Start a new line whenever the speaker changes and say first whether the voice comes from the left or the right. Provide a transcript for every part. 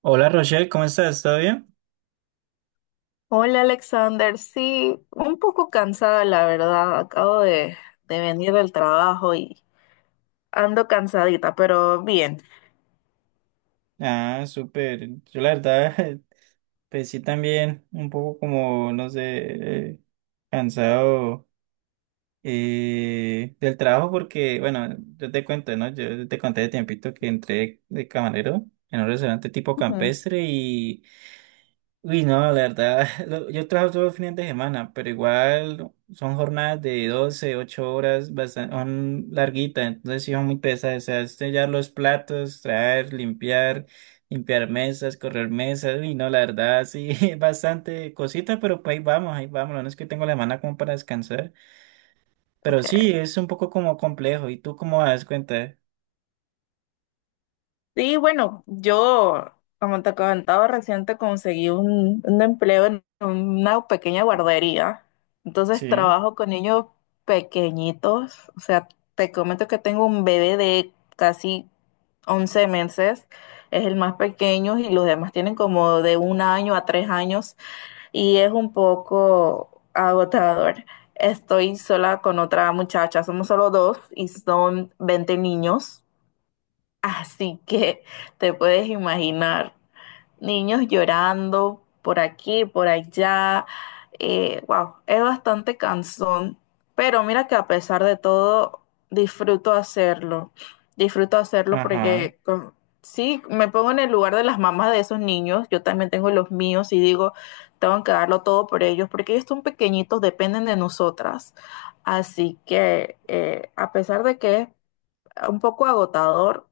right: Hola Rochelle, ¿cómo estás? ¿Todo bien?
left: Hola Alexander, sí, un poco cansada la verdad, acabo de venir del trabajo y ando cansadita, pero bien.
right: Ah, súper. Yo la verdad, pues sí también, un poco como, no sé, cansado del trabajo porque, bueno, yo te cuento, ¿no? Yo te conté de tiempito que entré de camarero en un restaurante tipo
left: Ujú.
right: campestre y. Uy, no, la verdad, yo trabajo todos los fines de semana, pero igual son jornadas de 12 8 horas, bastante, son larguitas, entonces sí son muy pesadas, o sea, es sellar los platos, traer, limpiar, limpiar mesas, correr mesas, uy, no, la verdad, sí, es bastante cosita, pero pues ahí vamos, no es que tengo la semana como para descansar, pero
left: Ok.
right: sí, es un poco como complejo, ¿y tú cómo das cuenta?
left: Sí, bueno, yo, como te comentaba, reciente conseguí un empleo en una pequeña guardería, entonces
right: Sí,
left: trabajo con niños pequeñitos. O sea, te comento que tengo un bebé de casi 11 meses, es el más pequeño, y los demás tienen como de 1 año a 3 años. Y es un poco agotador. Estoy sola con otra muchacha, somos solo dos y son 20 niños, así que te puedes imaginar, niños llorando por aquí, por allá. Wow, es bastante cansón, pero mira que, a pesar de todo, disfruto hacerlo. Disfruto hacerlo
right: ajá.
left: sí, me pongo en el lugar de las mamás de esos niños. Yo también tengo los míos y digo, tengo que darlo todo por ellos porque ellos son pequeñitos, dependen de nosotras. Así que, a pesar de que es un poco agotador,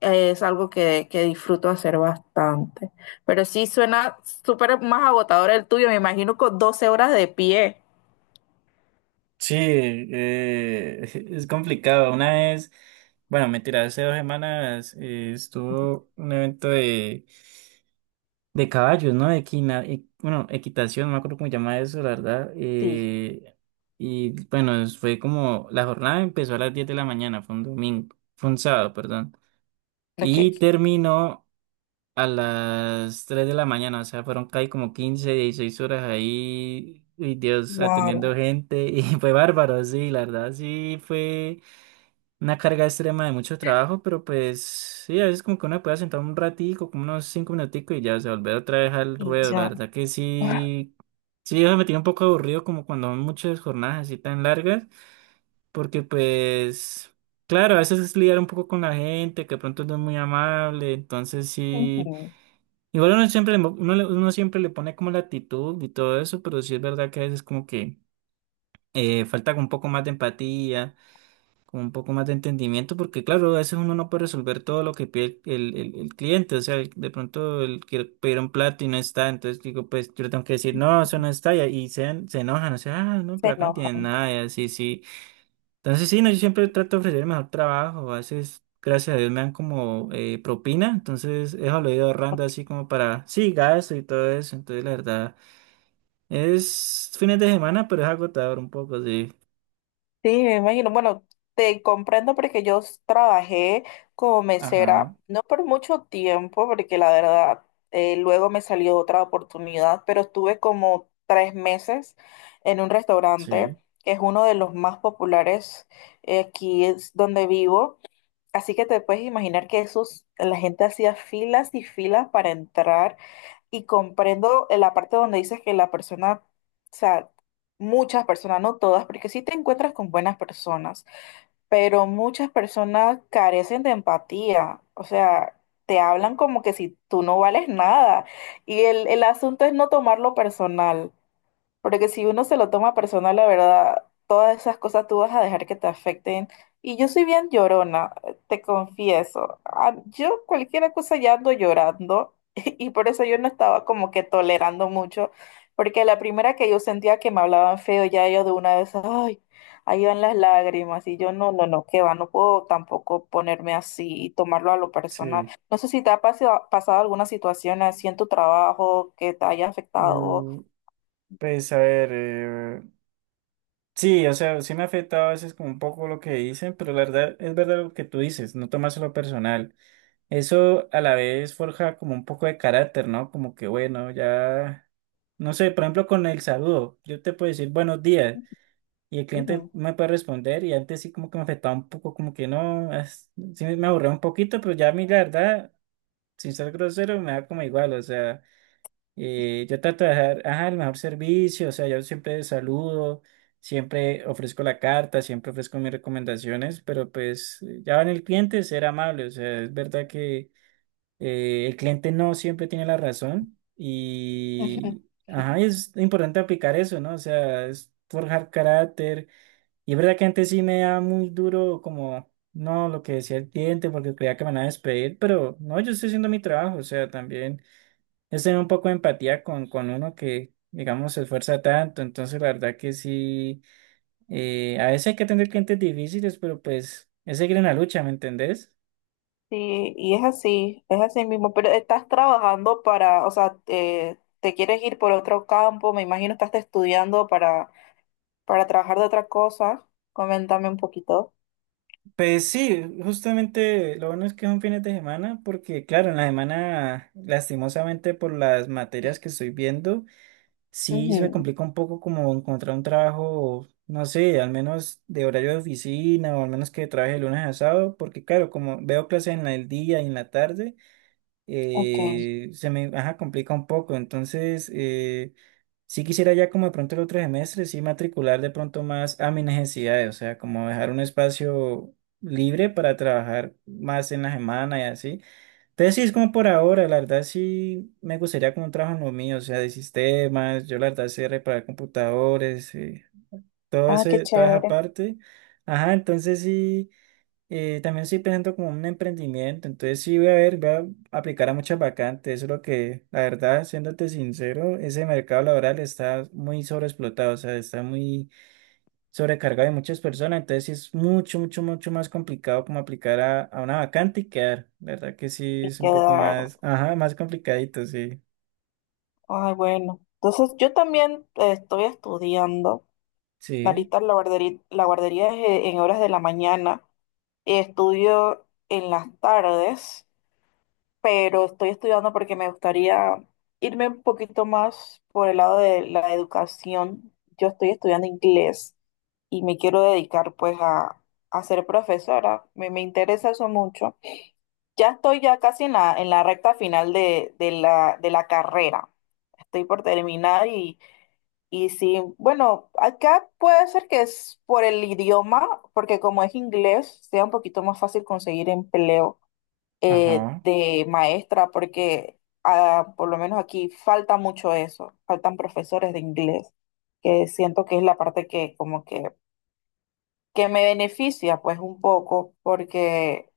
left: es algo que disfruto hacer bastante. Pero sí suena súper más agotador el tuyo, me imagino con 12 horas de pie.
right: Sí, es complicado. Una vez, bueno, mentira, hace 2 semanas estuvo un evento de caballos, ¿no? De bueno, equitación, no me acuerdo cómo se llama eso, la verdad.
left: Sí,
right: Y bueno, fue como, la jornada empezó a las 10 de la mañana, fue un domingo, fue un sábado, perdón.
left: lo que...
right: Y terminó a las 3 de la mañana, o sea, fueron casi como 15 16 horas ahí, y Dios, atendiendo
left: Wow.
right: gente, y fue bárbaro, sí, la verdad, sí, fue una carga extrema de mucho trabajo, pero pues, sí, a veces como que uno puede sentar un ratico, como unos 5 minuticos, y ya, o sea volver otra vez al
left: Y
right: ruedo, la
left: ya.
right: verdad que sí, sí, eso me tiene un poco aburrido, como cuando son muchas jornadas así tan largas, porque pues... Claro, a veces es lidiar un poco con la gente, que de pronto no es muy amable, entonces sí,
left: Ujú.
right: igual uno siempre, le mo- uno, le- uno siempre le pone como la actitud y todo eso, pero sí es verdad que a veces como que falta como un poco más de empatía, como un poco más de entendimiento, porque claro, a veces uno no puede resolver todo lo que pide el cliente, o sea, el- de pronto él quiere pedir un plato y no está, entonces digo, pues yo le tengo que decir, no, eso no está, y se enojan, o sea, ah, no,
left: Se
right: pero acá no
left: enoja.
right: tienen nada, y así, sí. Entonces sí, no, yo siempre trato de ofrecer el mejor trabajo. A veces, gracias a Dios, me dan como propina. Entonces eso lo he ido ahorrando así como para, sí, gasto y todo eso. Entonces la verdad, es fines de semana, pero es agotador un poco, sí.
left: Sí, me imagino. Bueno, te comprendo porque trabajé como mesera,
right: Ajá,
left: no por mucho tiempo, porque la verdad, luego me salió otra oportunidad, pero estuve como 3 meses en un restaurante
right: sí,
left: que es uno de los más populares, aquí es donde vivo. Así que te puedes imaginar que esos, la gente hacía filas y filas para entrar. Y comprendo la parte donde dices que la persona, o sea, muchas personas, no todas, porque sí te encuentras con buenas personas, pero muchas personas carecen de empatía. O sea, te hablan como que si tú no vales nada, y el asunto es no tomarlo personal. Porque si uno se lo toma personal, la verdad, todas esas cosas tú vas a dejar que te afecten. Y yo soy bien llorona, te confieso. Ah, yo cualquier cosa ya ando llorando y por eso yo no estaba como que tolerando mucho, porque la primera que yo sentía que me hablaban feo, ya yo de una vez, ay, ahí van las lágrimas, y yo no, no, no, qué va, no puedo tampoco ponerme así y tomarlo a lo personal.
right: sí.
left: No sé si te ha pasado, pasado alguna situación así en tu trabajo que te haya afectado.
right: Mm, pues a ver, sí, o sea, sí me ha afectado a veces como un poco lo que dicen, pero la verdad es verdad lo que tú dices, no tomárselo personal. Eso a la vez forja como un poco de carácter, ¿no? Como que bueno, ya, no sé, por ejemplo con el saludo, yo te puedo decir buenos días y el cliente
left: Ujú.
right: me puede responder y antes sí como que me afectaba un poco, como que no, sí me aburría un poquito, pero ya a mí la verdad, sin ser grosero, me da como igual, o sea, yo trato de dejar, ajá, el mejor servicio, o sea, yo siempre saludo, siempre ofrezco la carta, siempre ofrezco mis recomendaciones, pero pues ya va en el cliente ser amable, o sea, es verdad que el cliente no siempre tiene la razón
left: Ujú.
right: y ajá, es importante aplicar eso, ¿no? O sea, es forjar carácter. Y es verdad que antes sí me da muy duro como, no, lo que decía el cliente porque creía que me van a despedir, pero no, yo estoy haciendo mi trabajo, o sea, también es tener un poco de empatía con uno que, digamos, se esfuerza tanto, entonces la verdad que sí, a veces hay que atender clientes difíciles, pero pues es seguir en la lucha, ¿me entendés?
left: Sí, y es así mismo, pero estás trabajando para, o sea, te quieres ir por otro campo, me imagino estás estudiando para trabajar de otra cosa, coméntame un poquito.
right: Pues sí, justamente lo bueno es que son fines de semana, porque claro, en la semana, lastimosamente por las materias que estoy viendo, sí se me
left: Ujú.
right: complica un poco como encontrar un trabajo, no sé, al menos de horario de oficina o al menos que trabaje de lunes a sábado, porque claro, como veo clases en el día y en la tarde
left: Ok.
right: se me ajá, complica un poco. Entonces, sí quisiera ya como de pronto el otro semestre, sí matricular de pronto más a mis necesidades, o sea, como dejar un espacio libre para trabajar más en la semana y así. Entonces, sí, es como por ahora, la verdad sí me gustaría como un trabajo en lo mío, o sea, de sistemas, yo la verdad sé reparar computadores, todo
left: Ah, qué
right: ese, toda esa
left: chévere.
right: parte. Ajá, entonces sí. También estoy pensando como un emprendimiento, entonces sí voy a ver, voy a aplicar a muchas vacantes, eso es lo que, la verdad, siéndote sincero, ese mercado laboral está muy sobreexplotado, o sea, está muy sobrecargado de muchas personas, entonces sí es mucho, mucho, mucho más complicado como aplicar a una vacante y quedar, la verdad que sí
left: Y
right: es un poco
left: quedar,
right: más, ajá, más complicadito, sí,
left: ay, bueno, entonces yo también, estoy estudiando,
right: sí,
left: ahorita la guardería es, en horas de la mañana, y estudio en las tardes, pero estoy estudiando porque me gustaría irme un poquito más por el lado de la educación. Yo estoy estudiando inglés y me quiero dedicar pues a ser profesora. Me interesa eso mucho. Ya estoy ya casi en la recta final de la carrera. Estoy por terminar, y sí, bueno, acá puede ser que es por el idioma, porque como es inglés, sea un poquito más fácil conseguir empleo,
right: ajá,
left: de maestra, porque, ah, por lo menos aquí falta mucho eso, faltan profesores de inglés, que siento que es la parte que como que me beneficia pues un poco, porque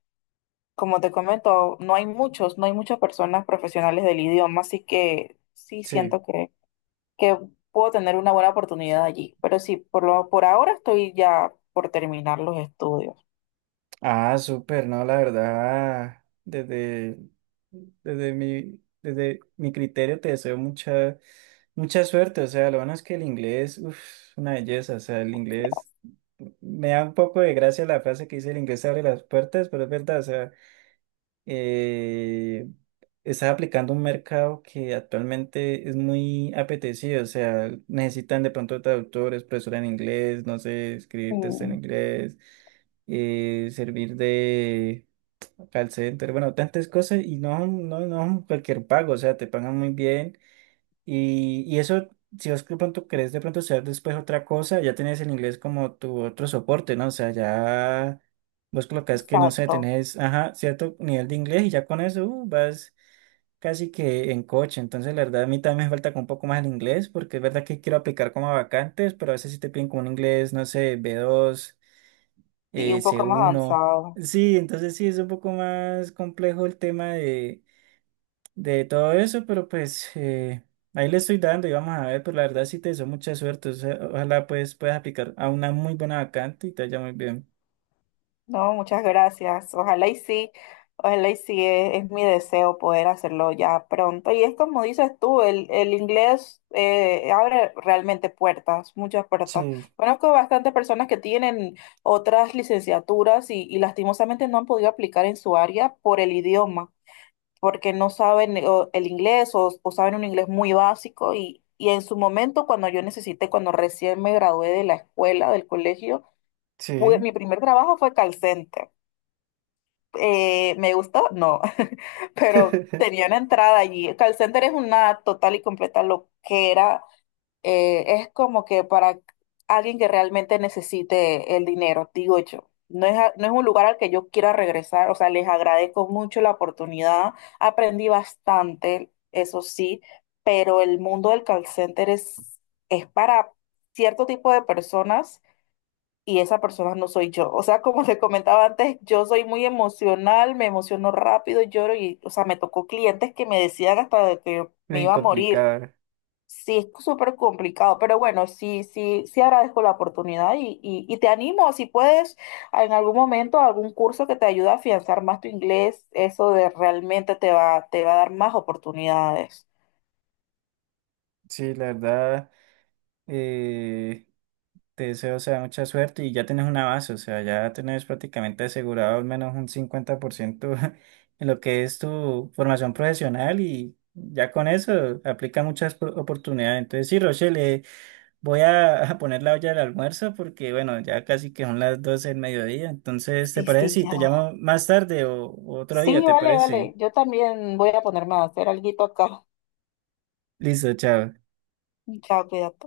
left: como te comento, no hay muchos, no hay muchas personas profesionales del idioma, así que sí
right: sí.
left: siento que puedo tener una buena oportunidad allí. Pero sí, por lo, por ahora estoy ya por terminar los estudios.
right: Ah, súper, no, la verdad, desde mi criterio te deseo mucha, mucha suerte, o sea, lo bueno es que el inglés, uff, una belleza, o sea, el inglés, me da un poco de gracia la frase que dice el inglés abre las puertas, pero es verdad, o sea, eh, estás aplicando un mercado que actualmente es muy apetecido, o sea, necesitan de pronto traductores, profesora en inglés, no sé, escribir test en
left: Mm.
right: inglés, servir de call center, bueno, tantas cosas y no cualquier pago, o sea, te pagan muy bien. Y eso, si vos de pronto querés de pronto estudiar después otra cosa, ya tenés el inglés como tu otro soporte, ¿no? O sea, ya vos colocas que, no sé,
left: Exacto,
right: tenés, ajá, cierto nivel de inglés y ya con eso vas casi que en coche. Entonces, la verdad, a mí también me falta como un poco más el inglés, porque es verdad que quiero aplicar como a vacantes, pero a veces sí te piden como un inglés, no sé, B2
left: y un
right: c
left: poco más
right: uno
left: avanzado.
right: Sí, entonces sí, es un poco más complejo el tema de todo eso, pero pues ahí le estoy dando y vamos a ver, pero la verdad sí te deseo mucha suerte, o sea, ojalá pues puedas aplicar a una muy buena vacante y te vaya muy bien.
left: No, muchas gracias. Ojalá y sí, es mi deseo poder hacerlo ya pronto. Y es como dices tú, el inglés, abre realmente puertas, muchas puertas.
right: Sí,
left: Conozco bastantes personas que tienen otras licenciaturas y lastimosamente no han podido aplicar en su área por el idioma, porque no saben o, el inglés o saben un inglés muy básico. Y en su momento, cuando yo necesité, cuando recién me gradué de la escuela, del colegio,
right: sí.
left: mi primer trabajo fue calcente. ¿Me gustó? No, pero tenía una entrada allí. Call center es una total y completa loquera. Es como que para alguien que realmente necesite el dinero, digo yo. No es un lugar al que yo quiera regresar, o sea, les agradezco mucho la oportunidad. Aprendí bastante, eso sí, pero el mundo del call center es para cierto tipo de personas, y esa persona no soy yo. O sea, como te comentaba antes, yo soy muy emocional, me emociono rápido, lloro y, o sea, me tocó clientes que me decían hasta de que me
right: Muy
left: iba a morir.
right: complicado.
left: Sí, es súper complicado, pero bueno, sí, sí, sí agradezco la oportunidad, y te animo, si puedes, en algún momento, a algún curso que te ayude a afianzar más tu inglés, eso de realmente te va a dar más oportunidades.
right: Sí, la verdad, eh, te deseo, o sea, mucha suerte y ya tienes una base, o sea, ya tienes prácticamente asegurado al menos un 50% en lo que es tu formación profesional y ya con eso aplica muchas oportunidades. Entonces, sí, Rochelle, voy a, a poner la olla del almuerzo porque, bueno, ya casi que son las 12 del mediodía. Entonces, ¿te
left: Sí,
right: parece
left: sí,
right: si
left: ya.
right: te llamo más tarde o otro día?
left: Sí,
right: ¿Te
left: vale,
right: parece?
left: vale. Yo también voy a ponerme a hacer alguito acá.
right: Listo, chao.
left: Chao, cuídate.